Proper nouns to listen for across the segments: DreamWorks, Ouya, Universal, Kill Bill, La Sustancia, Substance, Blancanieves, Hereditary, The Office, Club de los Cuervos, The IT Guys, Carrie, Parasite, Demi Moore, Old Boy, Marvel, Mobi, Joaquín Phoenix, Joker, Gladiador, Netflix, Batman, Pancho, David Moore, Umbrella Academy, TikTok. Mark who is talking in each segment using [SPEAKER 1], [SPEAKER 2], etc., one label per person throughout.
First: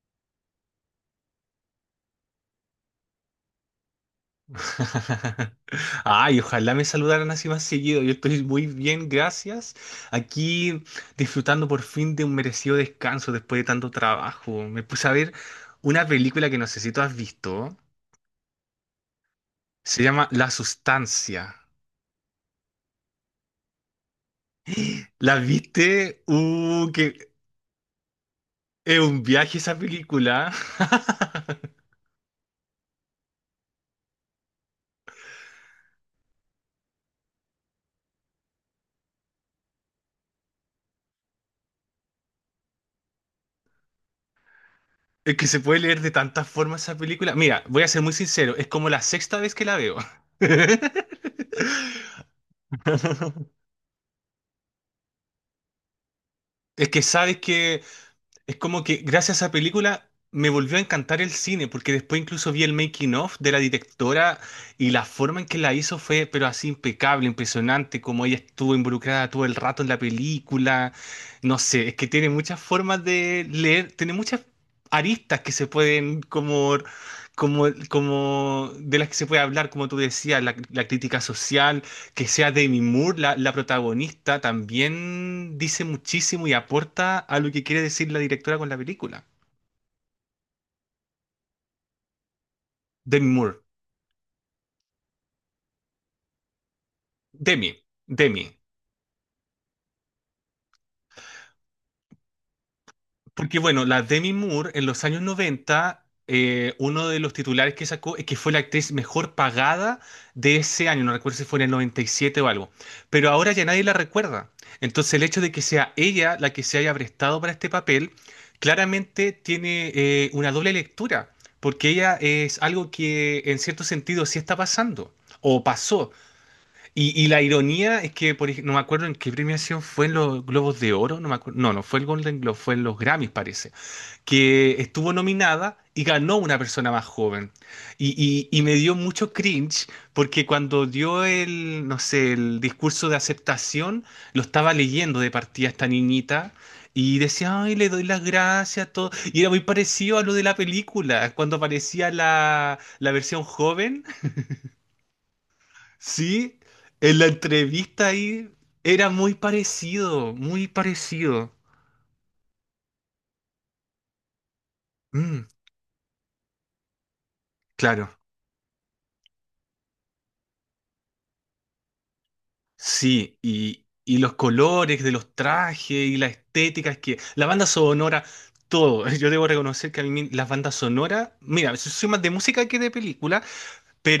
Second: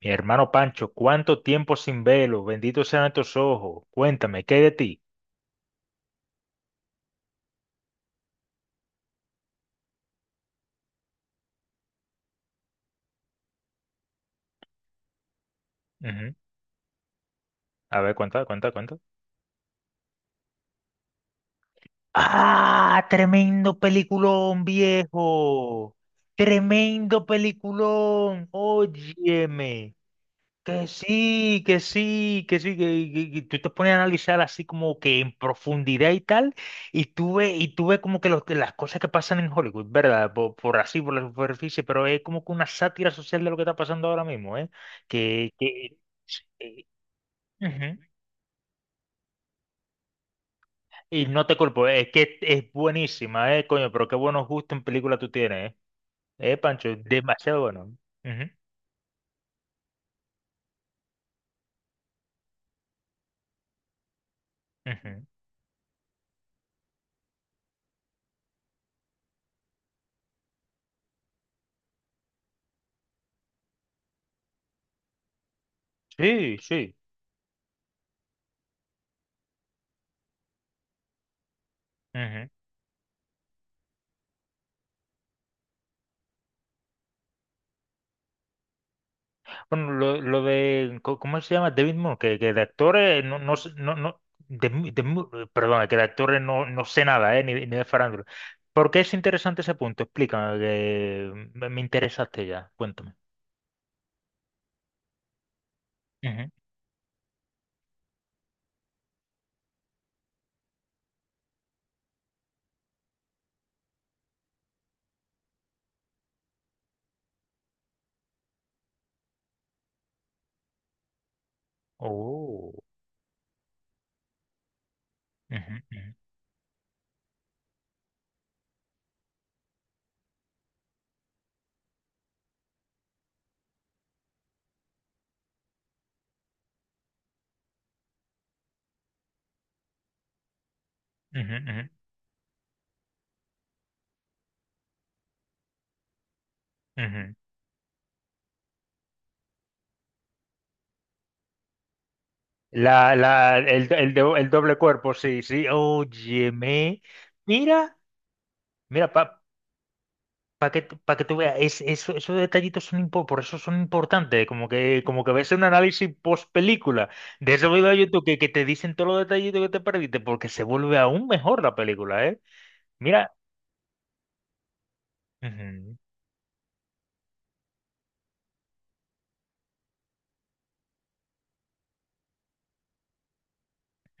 [SPEAKER 1] Mi hermano Pancho, ¿cuánto tiempo sin velo? Benditos sean tus ojos. Cuéntame, ¿qué hay de ti?
[SPEAKER 2] Ay, ojalá me saludaran así más seguido. Yo estoy muy bien, gracias. Aquí disfrutando por fin de un merecido descanso después de tanto trabajo. Me puse a ver una
[SPEAKER 1] Ujú.
[SPEAKER 2] película que no sé si tú has visto.
[SPEAKER 1] A ver, cuenta, cuenta, cuenta.
[SPEAKER 2] Se llama La Sustancia.
[SPEAKER 1] ¡Ah! Tremendo peliculón,
[SPEAKER 2] ¿La
[SPEAKER 1] viejo.
[SPEAKER 2] viste? Que
[SPEAKER 1] Tremendo peliculón.
[SPEAKER 2] es un viaje esa
[SPEAKER 1] Óyeme.
[SPEAKER 2] película.
[SPEAKER 1] Que sí, que sí, que sí, que tú te pones a analizar así como que en profundidad y tal, y tú ves como que las cosas que pasan en Hollywood, ¿verdad? Por así, por la superficie, pero es como que una sátira social de lo que está pasando ahora mismo, ¿eh?
[SPEAKER 2] Es que
[SPEAKER 1] Que,
[SPEAKER 2] se puede
[SPEAKER 1] que,
[SPEAKER 2] leer de tantas formas
[SPEAKER 1] eh,
[SPEAKER 2] esa película. Mira, voy a
[SPEAKER 1] Ujú.
[SPEAKER 2] ser muy sincero, es como la sexta vez que la veo.
[SPEAKER 1] Y no te culpo, es que es buenísima, ¿eh? Coño, pero qué buenos gustos en película tú tienes, ¿eh?
[SPEAKER 2] Es
[SPEAKER 1] Pancho,
[SPEAKER 2] que sabes
[SPEAKER 1] demasiado
[SPEAKER 2] que.
[SPEAKER 1] bueno. Ujú,
[SPEAKER 2] Es como que gracias a esa película me volvió a encantar el cine, porque después incluso vi el making of de la directora y la
[SPEAKER 1] ujú.
[SPEAKER 2] forma en que la hizo fue, pero así impecable, impresionante, como ella estuvo involucrada todo el rato en la película. No sé, es que tiene muchas formas de leer, tiene muchas aristas que se pueden
[SPEAKER 1] Sí,
[SPEAKER 2] como.
[SPEAKER 1] sí.
[SPEAKER 2] Como de las que se puede hablar, como tú decías, la crítica social, que
[SPEAKER 1] Ujú.
[SPEAKER 2] sea Demi Moore la protagonista también dice muchísimo y aporta a lo que quiere decir la directora con la película.
[SPEAKER 1] Bueno, lo de, ¿cómo se llama? David Moore, que de actores
[SPEAKER 2] Demi
[SPEAKER 1] no,
[SPEAKER 2] Moore.
[SPEAKER 1] perdona, que de actores no sé nada, ni
[SPEAKER 2] Demi.
[SPEAKER 1] de farándula.
[SPEAKER 2] Demi.
[SPEAKER 1] ¿Por qué es interesante ese punto? Explícame, que me interesaste ya, cuéntame.
[SPEAKER 2] Porque bueno, la Demi Moore en los años 90,
[SPEAKER 1] Ujú.
[SPEAKER 2] uno de los titulares que sacó es que fue la actriz mejor pagada de ese año, no recuerdo si fue en el 97 o algo, pero ahora ya nadie la recuerda. Entonces el hecho de que sea ella la que se haya prestado para este papel, claramente tiene una doble lectura, porque ella es
[SPEAKER 1] Oh.
[SPEAKER 2] algo que en cierto sentido sí está pasando, o
[SPEAKER 1] Ujú,
[SPEAKER 2] pasó.
[SPEAKER 1] ujú,
[SPEAKER 2] Y la ironía es que, no me acuerdo en qué premiación fue en los Globos de Oro, no me acuerdo, no, no fue el Golden Globe, fue en los Grammys, parece que estuvo nominada y ganó una persona más joven. Y me dio mucho cringe porque cuando dio el,
[SPEAKER 1] ujú,
[SPEAKER 2] no sé, el discurso de aceptación, lo estaba leyendo de partida esta niñita
[SPEAKER 1] ujú,
[SPEAKER 2] y
[SPEAKER 1] ujú.
[SPEAKER 2] decía, ay, le doy las gracias, todo. Y era muy parecido a lo de la película, cuando aparecía la
[SPEAKER 1] La,
[SPEAKER 2] versión
[SPEAKER 1] la,
[SPEAKER 2] joven,
[SPEAKER 1] el, do- el doble cuerpo, sí, sí,
[SPEAKER 2] sí,
[SPEAKER 1] óyeme,
[SPEAKER 2] en la
[SPEAKER 1] mira,
[SPEAKER 2] entrevista ahí, era
[SPEAKER 1] mira.
[SPEAKER 2] muy parecido, muy
[SPEAKER 1] Para que, Pa' que tú
[SPEAKER 2] parecido.
[SPEAKER 1] veas, esos detallitos por eso son importantes, como que
[SPEAKER 2] Mm,
[SPEAKER 1] ves un análisis post película de ese video de
[SPEAKER 2] claro.
[SPEAKER 1] YouTube que te dicen todos los detallitos que te perdiste, porque se vuelve aún mejor la película, ¿eh? Mira,
[SPEAKER 2] Sí, y los colores de los trajes
[SPEAKER 1] ujú,
[SPEAKER 2] y la estética, es que la banda sonora, todo. Yo debo reconocer que a mí las bandas sonoras, mira, soy más de música que de película,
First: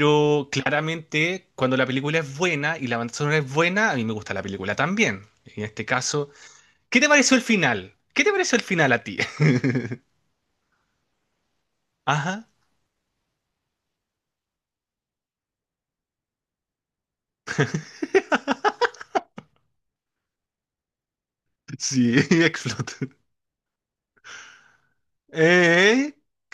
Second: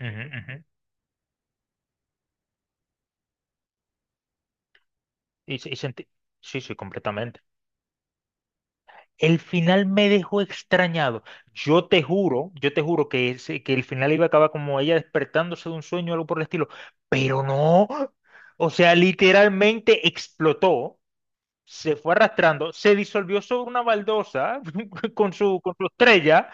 [SPEAKER 1] ujú, ujú.
[SPEAKER 2] claramente cuando la película es buena y la banda sonora es buena, a mí me gusta la película también.
[SPEAKER 1] Y,
[SPEAKER 2] En
[SPEAKER 1] se- y
[SPEAKER 2] este
[SPEAKER 1] sentí-
[SPEAKER 2] caso,
[SPEAKER 1] sí, sí,
[SPEAKER 2] ¿qué te pareció
[SPEAKER 1] completamente.
[SPEAKER 2] el final? ¿Qué te pareció el final a ti?
[SPEAKER 1] El final me dejó extrañado.
[SPEAKER 2] Ajá.
[SPEAKER 1] Yo te juro que el final iba a acabar como ella despertándose de un sueño o algo por el estilo, pero no. O sea, literalmente explotó. Se fue
[SPEAKER 2] Sí,
[SPEAKER 1] arrastrando,
[SPEAKER 2] explotó.
[SPEAKER 1] se disolvió sobre una baldosa con su
[SPEAKER 2] Eh,
[SPEAKER 1] estrella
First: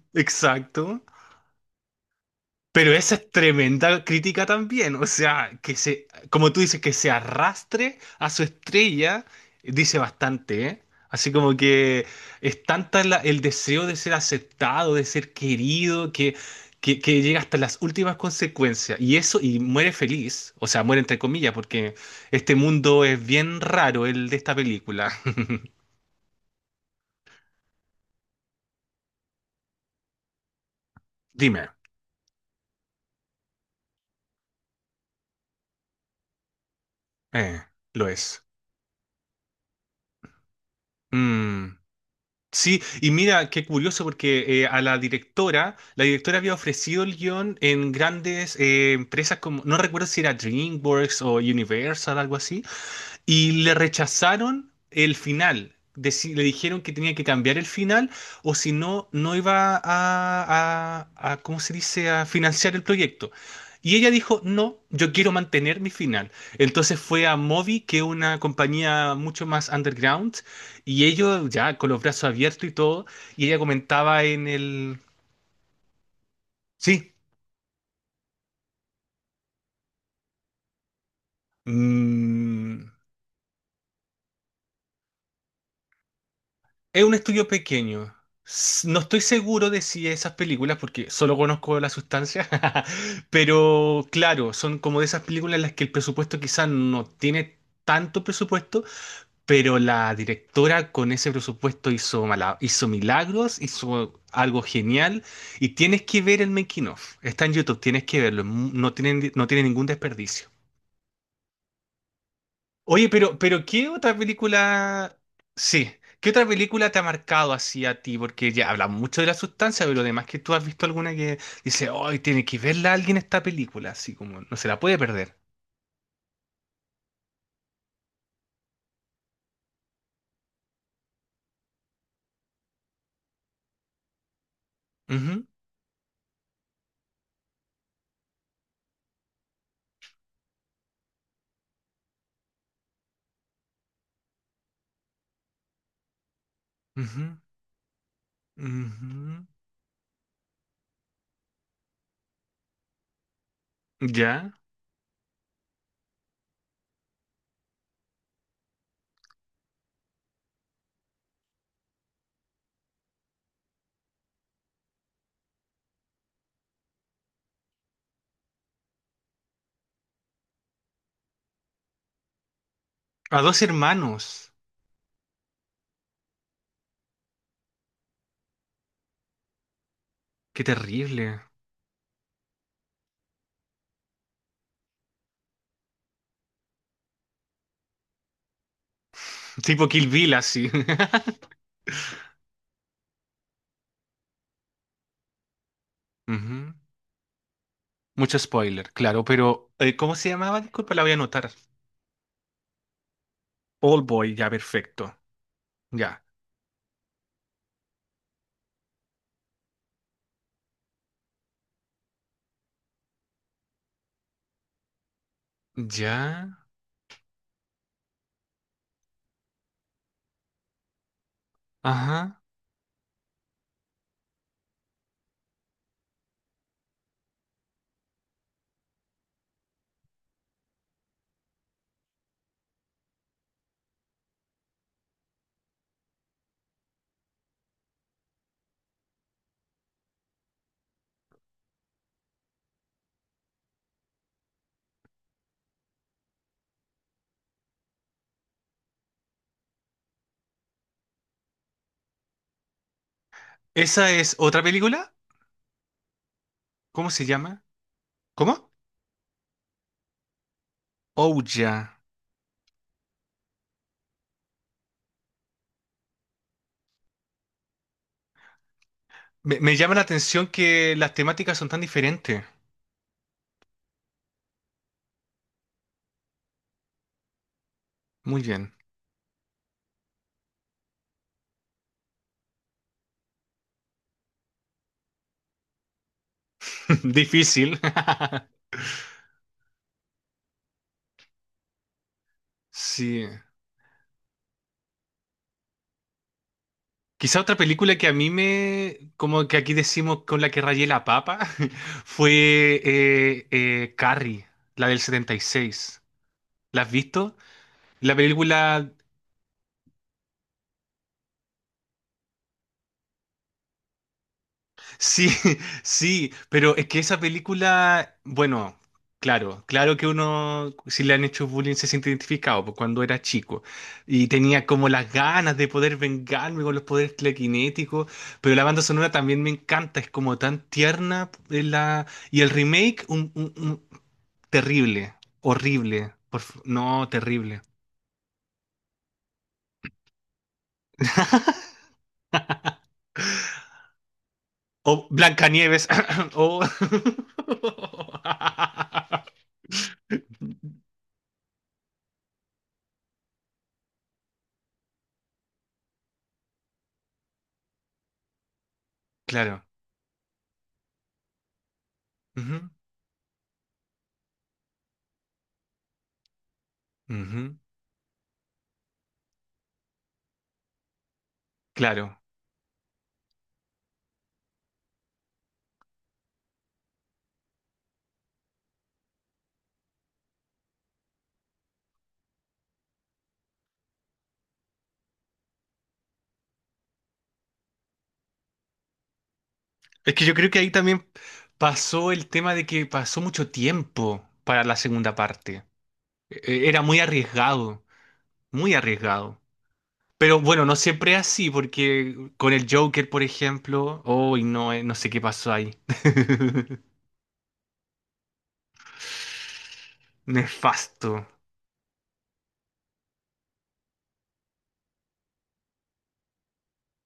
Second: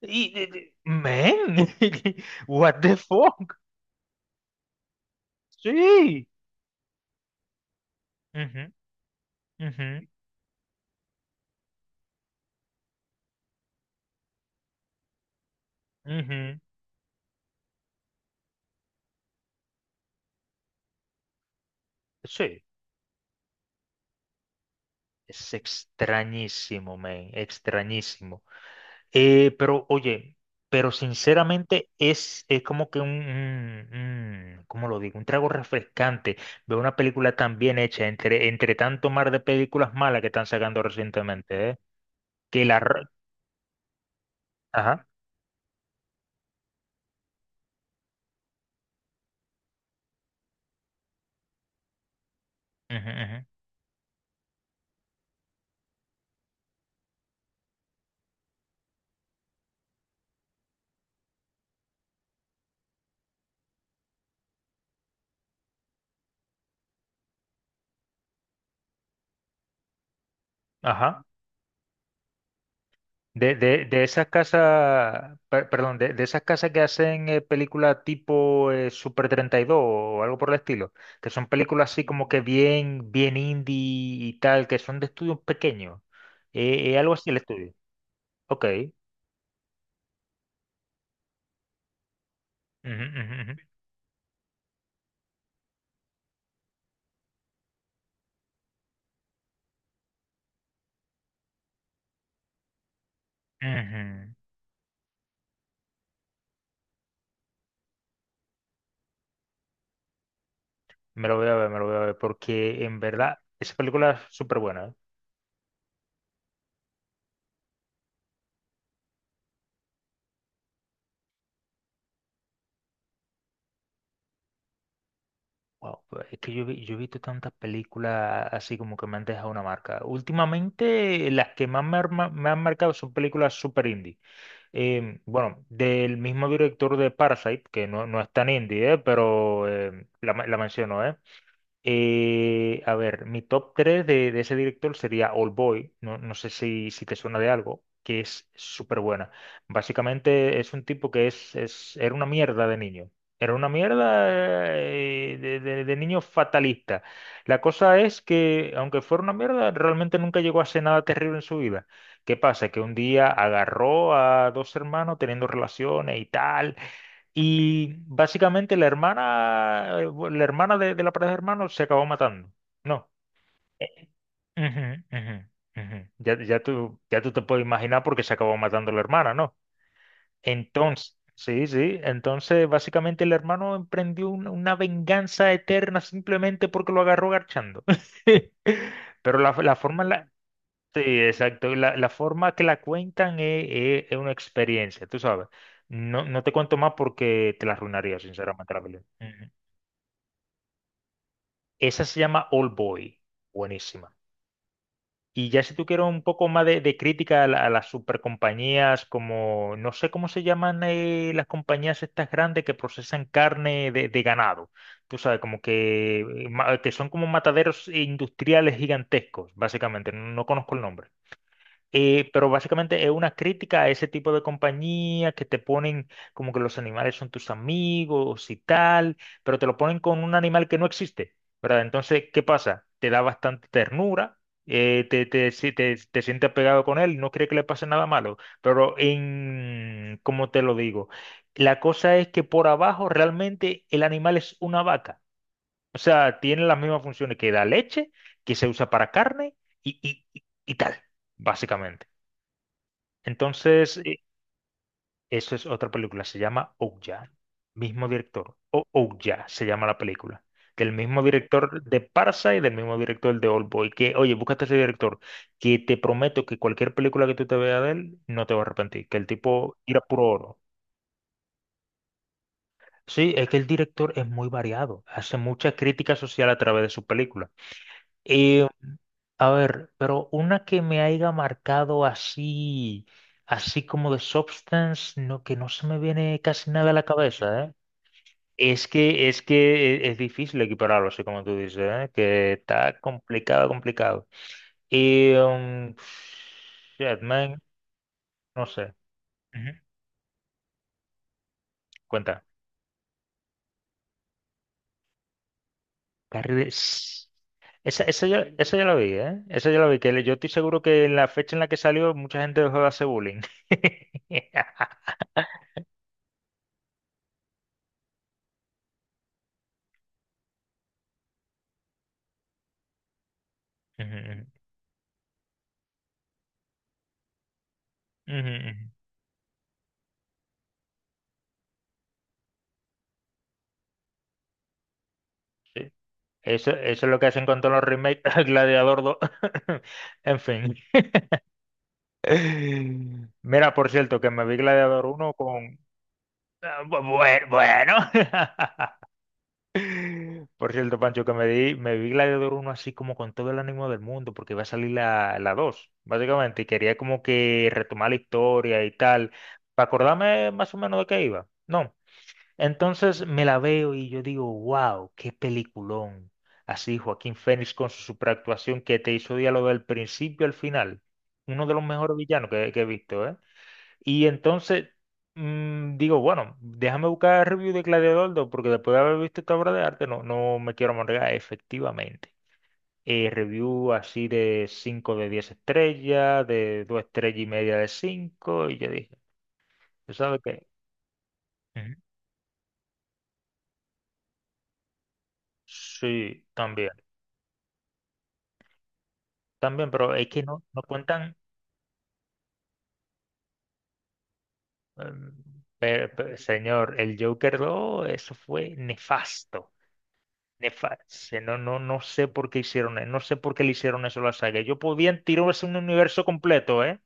[SPEAKER 2] exacto.
[SPEAKER 1] men, what
[SPEAKER 2] Pero
[SPEAKER 1] the
[SPEAKER 2] esa es
[SPEAKER 1] fuck.
[SPEAKER 2] tremenda crítica también, o sea, que se,
[SPEAKER 1] Sí,
[SPEAKER 2] como tú dices, que se arrastre a su
[SPEAKER 1] ujú,
[SPEAKER 2] estrella, dice
[SPEAKER 1] ujú,
[SPEAKER 2] bastante, ¿eh? Así como que es tanta el deseo de ser aceptado, de ser querido, que,
[SPEAKER 1] ujú.
[SPEAKER 2] llega hasta las últimas consecuencias. Y eso, y muere feliz, o sea, muere entre comillas, porque este
[SPEAKER 1] Sí,
[SPEAKER 2] mundo es bien raro, el de esta película.
[SPEAKER 1] es extrañísimo, men, extrañísimo. Pero oye, pero
[SPEAKER 2] Dime,
[SPEAKER 1] sinceramente es como que ¿cómo lo digo? Un trago refrescante ver una película tan
[SPEAKER 2] eh,
[SPEAKER 1] bien hecha
[SPEAKER 2] lo es.
[SPEAKER 1] entre tanto mar de películas malas que están sacando recientemente, ¿eh?
[SPEAKER 2] Mm.
[SPEAKER 1] que la,
[SPEAKER 2] Sí, y mira, qué curioso porque
[SPEAKER 1] Ajá,
[SPEAKER 2] la directora había ofrecido el guión en grandes empresas como, no recuerdo si era DreamWorks o Universal, algo así,
[SPEAKER 1] ujú, ujú,
[SPEAKER 2] y le rechazaron el final. Le dijeron que tenía que cambiar el final o si no, no iba a, ¿cómo se dice?, a financiar el proyecto. Y ella dijo, no, yo quiero mantener mi final. Entonces fue a Mobi, que es una compañía mucho más underground, y
[SPEAKER 1] ajá.
[SPEAKER 2] ellos ya con los brazos abiertos y todo, y
[SPEAKER 1] De,
[SPEAKER 2] ella
[SPEAKER 1] de, de
[SPEAKER 2] comentaba
[SPEAKER 1] esas
[SPEAKER 2] en el.
[SPEAKER 1] casas, perdón, de esas casas que
[SPEAKER 2] Sí.
[SPEAKER 1] hacen películas tipo Super 32 o algo por el estilo, que son películas así como que
[SPEAKER 2] Mm.
[SPEAKER 1] bien, bien indie y tal, que son de estudios pequeños. Eh, eh,
[SPEAKER 2] Es
[SPEAKER 1] algo
[SPEAKER 2] un
[SPEAKER 1] así el
[SPEAKER 2] estudio
[SPEAKER 1] estudio.
[SPEAKER 2] pequeño.
[SPEAKER 1] Ok.
[SPEAKER 2] No estoy seguro de si esas películas, porque solo conozco la sustancia,
[SPEAKER 1] Ujú, ujú, ujú,
[SPEAKER 2] pero claro, son como de esas películas en las que el presupuesto quizás no tiene tanto presupuesto, pero la directora con ese presupuesto hizo, hizo milagros, hizo
[SPEAKER 1] ujú.
[SPEAKER 2] algo genial, y tienes que ver el making of. Está en YouTube, tienes que verlo, no tiene ningún desperdicio.
[SPEAKER 1] Me lo voy a ver, me lo voy a ver, porque en
[SPEAKER 2] Oye, pero,
[SPEAKER 1] verdad
[SPEAKER 2] pero
[SPEAKER 1] esa
[SPEAKER 2] ¿qué
[SPEAKER 1] película
[SPEAKER 2] otra
[SPEAKER 1] es súper buena.
[SPEAKER 2] película? Sí, ¿qué otra película te ha marcado así a ti? Porque ya hablamos mucho de la sustancia, pero además que tú has visto alguna que dice, hoy tiene que verla alguien esta película, así como no se la puede perder.
[SPEAKER 1] Wow, pues es que yo he visto tantas películas así como que me han dejado una marca. Últimamente las que más me han marcado son películas super indie. Em,
[SPEAKER 2] Ujú,
[SPEAKER 1] bueno, del mismo director de Parasite, que no es tan indie, pero la menciono. A ver, mi top 3 de ese director sería Old Boy, no sé si te suena
[SPEAKER 2] ujú,
[SPEAKER 1] de algo, que es súper buena.
[SPEAKER 2] ujú.
[SPEAKER 1] Básicamente es un tipo que era una mierda de niño, era una mierda
[SPEAKER 2] Ya.
[SPEAKER 1] de niño fatalista. La cosa es que, aunque fuera una mierda, realmente nunca llegó a hacer nada terrible en su vida. ¿Qué pasa? Que un día agarró a dos hermanos teniendo relaciones y tal y básicamente la hermana de la pareja de hermanos se acabó matando. No.
[SPEAKER 2] A dos hermanos.
[SPEAKER 1] Ujú, ujú, ujú. Ya tú te puedes imaginar por qué se acabó matando la hermana, ¿no?
[SPEAKER 2] Qué
[SPEAKER 1] Entonces,
[SPEAKER 2] terrible.
[SPEAKER 1] sí, sí. Entonces, básicamente el hermano emprendió una venganza eterna simplemente porque lo agarró garchando. Pero la
[SPEAKER 2] Tipo
[SPEAKER 1] forma
[SPEAKER 2] Kill
[SPEAKER 1] en la.
[SPEAKER 2] Bill, así.
[SPEAKER 1] Sí, exacto. La forma que la cuentan es, es una experiencia, tú sabes. No, no te
[SPEAKER 2] Ujú.
[SPEAKER 1] cuento más porque te la arruinaría,
[SPEAKER 2] Mucho
[SPEAKER 1] sinceramente, la
[SPEAKER 2] spoiler,
[SPEAKER 1] película.
[SPEAKER 2] claro,
[SPEAKER 1] Ujú.
[SPEAKER 2] pero ¿cómo se llamaba? Disculpa, la voy a anotar.
[SPEAKER 1] Esa se llama Old Boy.
[SPEAKER 2] Old
[SPEAKER 1] Buenísima.
[SPEAKER 2] Boy, ya, perfecto.
[SPEAKER 1] Y ya si tú quieres un
[SPEAKER 2] Ya.
[SPEAKER 1] poco más de crítica a las supercompañías, como, no sé cómo se llaman las compañías estas grandes que procesan carne de ganado. Tú sabes, como que,
[SPEAKER 2] Ya.
[SPEAKER 1] que son como mataderos industriales gigantescos, básicamente. No conozco el nombre. Eh,
[SPEAKER 2] Ajá.
[SPEAKER 1] pero básicamente es una crítica a ese tipo de compañía que te ponen como que los animales son tus amigos y tal, pero te lo ponen con un animal que no existe, ¿verdad? Entonces, ¿qué pasa? Te da bastante ternura, te, te, si- te sientes apegado con él, no cree que le pase nada malo, pero ¿cómo te lo digo? La cosa es que por abajo realmente el animal es una vaca, o sea, tiene las mismas funciones que da leche, que se usa para carne y, y, y y tal, básicamente. Entonces,
[SPEAKER 2] ¿Esa es otra película?
[SPEAKER 1] eso es otra película, se llama
[SPEAKER 2] ¿Cómo se
[SPEAKER 1] Ouya,
[SPEAKER 2] llama?
[SPEAKER 1] mismo director,
[SPEAKER 2] ¿Cómo?
[SPEAKER 1] o Ouya se llama la película, del mismo
[SPEAKER 2] Oh,
[SPEAKER 1] director
[SPEAKER 2] ya.
[SPEAKER 1] de Parsa y del mismo director de Oldboy, oye, búscate ese director, que te prometo que cualquier película que tú te veas de él, no te vas a arrepentir, que el
[SPEAKER 2] Me
[SPEAKER 1] tipo
[SPEAKER 2] llama
[SPEAKER 1] tira
[SPEAKER 2] la
[SPEAKER 1] puro
[SPEAKER 2] atención
[SPEAKER 1] oro.
[SPEAKER 2] que las temáticas son tan diferentes.
[SPEAKER 1] Sí, es que el director es muy variado, hace mucha crítica social a través de su película.
[SPEAKER 2] Muy bien.
[SPEAKER 1] A ver, pero una que me haya marcado así, así como de Substance, no, que no se me viene casi nada a la cabeza, ¿eh?
[SPEAKER 2] Difícil.
[SPEAKER 1] Es difícil equipararlo, así como tú dices, ¿eh? Que está
[SPEAKER 2] Sí.
[SPEAKER 1] complicado, complicado. Y, um, shit,
[SPEAKER 2] Quizá otra
[SPEAKER 1] man,
[SPEAKER 2] película que a mí
[SPEAKER 1] no sé.
[SPEAKER 2] me, como que
[SPEAKER 1] Ujú.
[SPEAKER 2] aquí decimos con la que rayé la papa,
[SPEAKER 1] Cuenta.
[SPEAKER 2] fue Carrie, la del 76.
[SPEAKER 1] Carrie de-
[SPEAKER 2] ¿La has
[SPEAKER 1] s-
[SPEAKER 2] visto?
[SPEAKER 1] Esa,
[SPEAKER 2] La
[SPEAKER 1] esa, ya, esa ya
[SPEAKER 2] película.
[SPEAKER 1] la vi, ¿eh? Esa ya la vi, yo estoy seguro que en la fecha en la que salió mucha gente dejó de hacer bullying.
[SPEAKER 2] Sí, sí, pero es que esa película, bueno, claro, claro que uno, si le han hecho bullying, se siente identificado, pues cuando era chico y
[SPEAKER 1] Ujú,
[SPEAKER 2] tenía como las ganas de poder vengarme con los poderes telequinéticos,
[SPEAKER 1] ujú,
[SPEAKER 2] pero la banda
[SPEAKER 1] ujú.
[SPEAKER 2] sonora también me encanta, es como tan tierna la, y el remake, terrible,
[SPEAKER 1] Sí.
[SPEAKER 2] horrible,
[SPEAKER 1] Eso
[SPEAKER 2] no,
[SPEAKER 1] es lo que hacen con
[SPEAKER 2] terrible.
[SPEAKER 1] todos los remakes, Gladiador 2. En fin. Mira, por cierto, que me vi Gladiador
[SPEAKER 2] O
[SPEAKER 1] uno con...
[SPEAKER 2] Blancanieves, o.
[SPEAKER 1] Bueno. Por cierto, Pancho, que me vi Gladiador uno así como con todo el ánimo del mundo, porque iba a salir la 2, básicamente, y quería como que retomar la historia y tal,
[SPEAKER 2] Claro.
[SPEAKER 1] para acordarme más o menos de qué iba. No.
[SPEAKER 2] Ujú,
[SPEAKER 1] Entonces me la veo y yo digo, wow, qué peliculón. Así, Joaquín
[SPEAKER 2] ujú.
[SPEAKER 1] Phoenix con su superactuación que te hizo diálogo del principio al final. Uno de los mejores
[SPEAKER 2] Claro.
[SPEAKER 1] villanos que he visto, ¿eh? Y entonces digo, bueno, déjame buscar review de Gladiador 2 porque después de haber visto esta obra de arte no, no me quiero amargar, efectivamente. Review así de 5 de 10 estrellas, de 2 estrellas y media de 5 y yo dije, ¿tú
[SPEAKER 2] Es que yo
[SPEAKER 1] sabes
[SPEAKER 2] creo que
[SPEAKER 1] qué?
[SPEAKER 2] ahí también
[SPEAKER 1] Ujú.
[SPEAKER 2] pasó el tema de que pasó mucho tiempo para la segunda parte.
[SPEAKER 1] Sí,
[SPEAKER 2] Era
[SPEAKER 1] también.
[SPEAKER 2] muy arriesgado, muy arriesgado.
[SPEAKER 1] También, pero es
[SPEAKER 2] Pero
[SPEAKER 1] que no,
[SPEAKER 2] bueno, no
[SPEAKER 1] no
[SPEAKER 2] siempre es
[SPEAKER 1] cuentan.
[SPEAKER 2] así, porque con el Joker, por ejemplo, hoy no, no sé qué
[SPEAKER 1] em,
[SPEAKER 2] pasó ahí.
[SPEAKER 1] señor, el Joker 2 eso fue nefasto.
[SPEAKER 2] Nefasto.
[SPEAKER 1] Nefasto. No, no, no sé por qué hicieron eso. No sé por qué le hicieron eso a la saga. Ellos podían tirarse un universo completo, ¿eh?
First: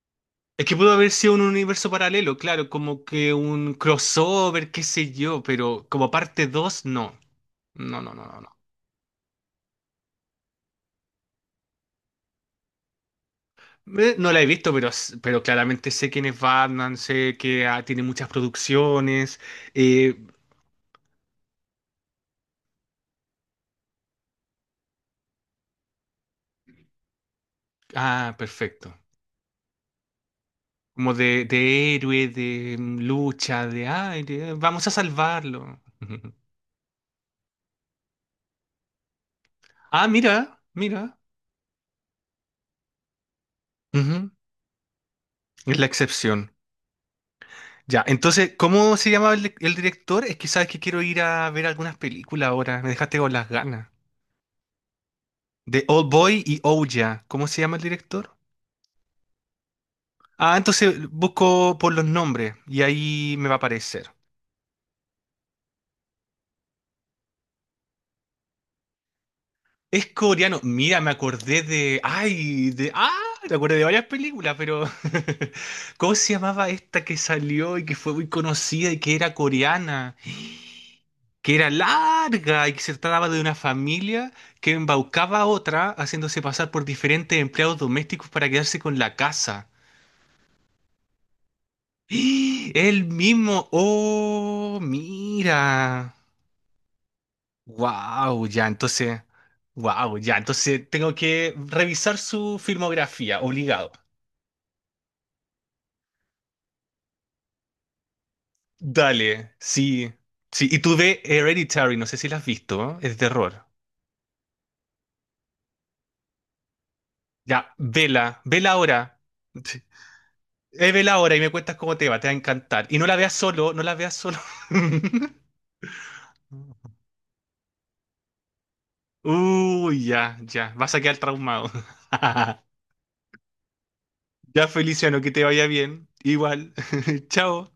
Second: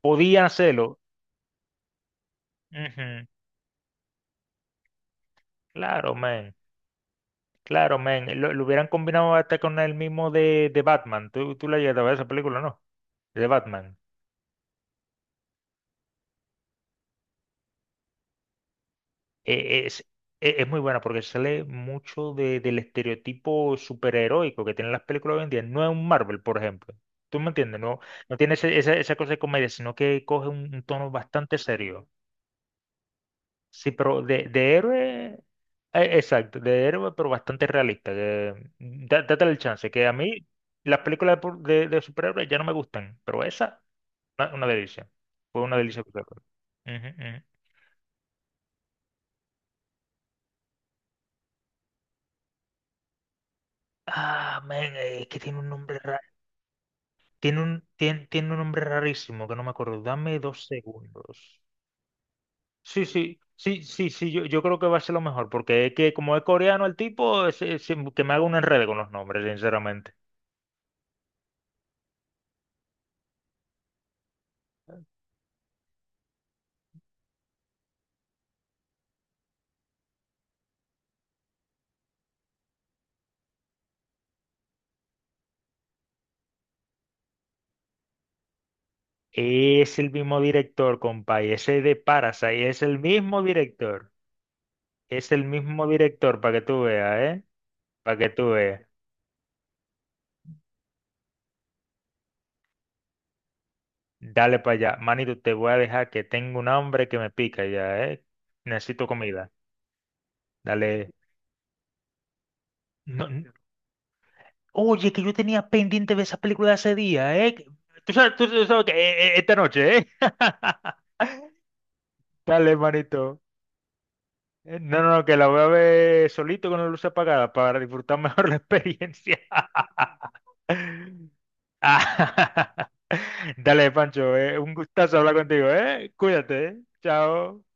[SPEAKER 1] Podían
[SPEAKER 2] Es que pudo
[SPEAKER 1] hacerlo.
[SPEAKER 2] haber sido un universo paralelo, claro, como
[SPEAKER 1] Ujú.
[SPEAKER 2] que un crossover, qué sé yo, pero como
[SPEAKER 1] Claro,
[SPEAKER 2] parte
[SPEAKER 1] man.
[SPEAKER 2] 2, no.
[SPEAKER 1] Claro,
[SPEAKER 2] No, no, no,
[SPEAKER 1] man.
[SPEAKER 2] no,
[SPEAKER 1] Lo,
[SPEAKER 2] no.
[SPEAKER 1] lo hubieran combinado hasta con el mismo de Batman. Tú la llegaste a ver esa película, ¿no? De Batman.
[SPEAKER 2] No la he visto, pero claramente sé quién es Batman, sé que tiene muchas producciones.
[SPEAKER 1] eh, es,
[SPEAKER 2] eh,
[SPEAKER 1] es muy buena porque sale mucho del estereotipo superheroico que tienen las películas hoy en día. No es un Marvel, por ejemplo. ¿Tú me entiendes? No,
[SPEAKER 2] ah,
[SPEAKER 1] no tiene ese- esa,
[SPEAKER 2] perfecto.
[SPEAKER 1] esa cosa de comedia, sino que coge un tono
[SPEAKER 2] Como de,
[SPEAKER 1] bastante
[SPEAKER 2] de
[SPEAKER 1] serio.
[SPEAKER 2] héroe, de lucha, de
[SPEAKER 1] Sí, pero de,
[SPEAKER 2] aire.
[SPEAKER 1] de
[SPEAKER 2] Vamos a
[SPEAKER 1] héroe,
[SPEAKER 2] salvarlo.
[SPEAKER 1] exacto, de héroe, pero bastante realista. Date el chance, que
[SPEAKER 2] Ah,
[SPEAKER 1] a mí
[SPEAKER 2] mira,
[SPEAKER 1] las
[SPEAKER 2] mira.
[SPEAKER 1] películas de superhéroes ya no me gustan, pero esa,
[SPEAKER 2] Ujú.
[SPEAKER 1] una delicia. Fue una
[SPEAKER 2] Es la
[SPEAKER 1] delicia. Ujú,
[SPEAKER 2] excepción.
[SPEAKER 1] ujú.
[SPEAKER 2] Ya, entonces, ¿cómo se llama el director? Es que sabes que quiero ir a ver algunas películas ahora. Me dejaste con las ganas.
[SPEAKER 1] Ah, men, es que tiene un
[SPEAKER 2] De
[SPEAKER 1] nombre.
[SPEAKER 2] Old Boy y Ouya. ¿Cómo
[SPEAKER 1] Tiene
[SPEAKER 2] se llama el
[SPEAKER 1] un, tiene,
[SPEAKER 2] director?
[SPEAKER 1] tiene un nombre rarísimo que no me acuerdo. Dame
[SPEAKER 2] Ah,
[SPEAKER 1] dos
[SPEAKER 2] entonces
[SPEAKER 1] segundos.
[SPEAKER 2] busco por los nombres y
[SPEAKER 1] Sí,
[SPEAKER 2] ahí
[SPEAKER 1] sí,
[SPEAKER 2] me va a
[SPEAKER 1] sí, sí,
[SPEAKER 2] aparecer.
[SPEAKER 1] sí, yo creo que va a ser lo mejor, porque es que como es coreano el tipo, que me haga un enredo con los nombres,
[SPEAKER 2] Es
[SPEAKER 1] sinceramente.
[SPEAKER 2] coreano. Mira, me acordé de. Ay, de. Ah, me acordé de varias películas, pero. ¿Cómo se llamaba esta que salió y que fue muy conocida y que era coreana? Que era larga y que se trataba de una familia que embaucaba a otra haciéndose pasar por diferentes empleados domésticos para quedarse con la casa.
[SPEAKER 1] Es el mismo director, compa, y ese de Parasite, es el
[SPEAKER 2] El
[SPEAKER 1] mismo
[SPEAKER 2] mismo.
[SPEAKER 1] director.
[SPEAKER 2] Oh,
[SPEAKER 1] Es el mismo
[SPEAKER 2] mira.
[SPEAKER 1] director, para que tú veas, ¿eh? Para que
[SPEAKER 2] Wow,
[SPEAKER 1] tú
[SPEAKER 2] ya
[SPEAKER 1] veas.
[SPEAKER 2] entonces, wow, ya entonces tengo que revisar su filmografía, obligado.
[SPEAKER 1] Dale para allá. Manito, te voy a dejar que tengo un hambre que me pica ya, ¿eh? Necesito comida.
[SPEAKER 2] Dale, sí, sí. Y tú
[SPEAKER 1] Dale.
[SPEAKER 2] ve Hereditary, no sé si la has visto, ¿no? Es de
[SPEAKER 1] No,
[SPEAKER 2] terror.
[SPEAKER 1] oye, que yo tenía pendiente de esa película de hace día, ¿eh?
[SPEAKER 2] Ya,
[SPEAKER 1] Tú sabes,
[SPEAKER 2] vela,
[SPEAKER 1] tú
[SPEAKER 2] vela
[SPEAKER 1] sabes que
[SPEAKER 2] ahora.
[SPEAKER 1] esta
[SPEAKER 2] Sí.
[SPEAKER 1] noche, ¿eh?
[SPEAKER 2] Vela ahora y me cuentas cómo te va a
[SPEAKER 1] Dale,
[SPEAKER 2] encantar. Y no la veas
[SPEAKER 1] manito.
[SPEAKER 2] solo, no la veas solo.
[SPEAKER 1] No, no, no, que la voy a ver solito con la luz apagada para disfrutar mejor la experiencia.
[SPEAKER 2] Uy, ya, ya, vas a quedar traumado.
[SPEAKER 1] Dale, Pancho,
[SPEAKER 2] Ya,
[SPEAKER 1] un gustazo
[SPEAKER 2] Feliciano, que
[SPEAKER 1] hablar
[SPEAKER 2] te vaya
[SPEAKER 1] contigo,
[SPEAKER 2] bien.
[SPEAKER 1] ¿eh? Cuídate,
[SPEAKER 2] Igual,
[SPEAKER 1] ¿eh? Chao.
[SPEAKER 2] chao.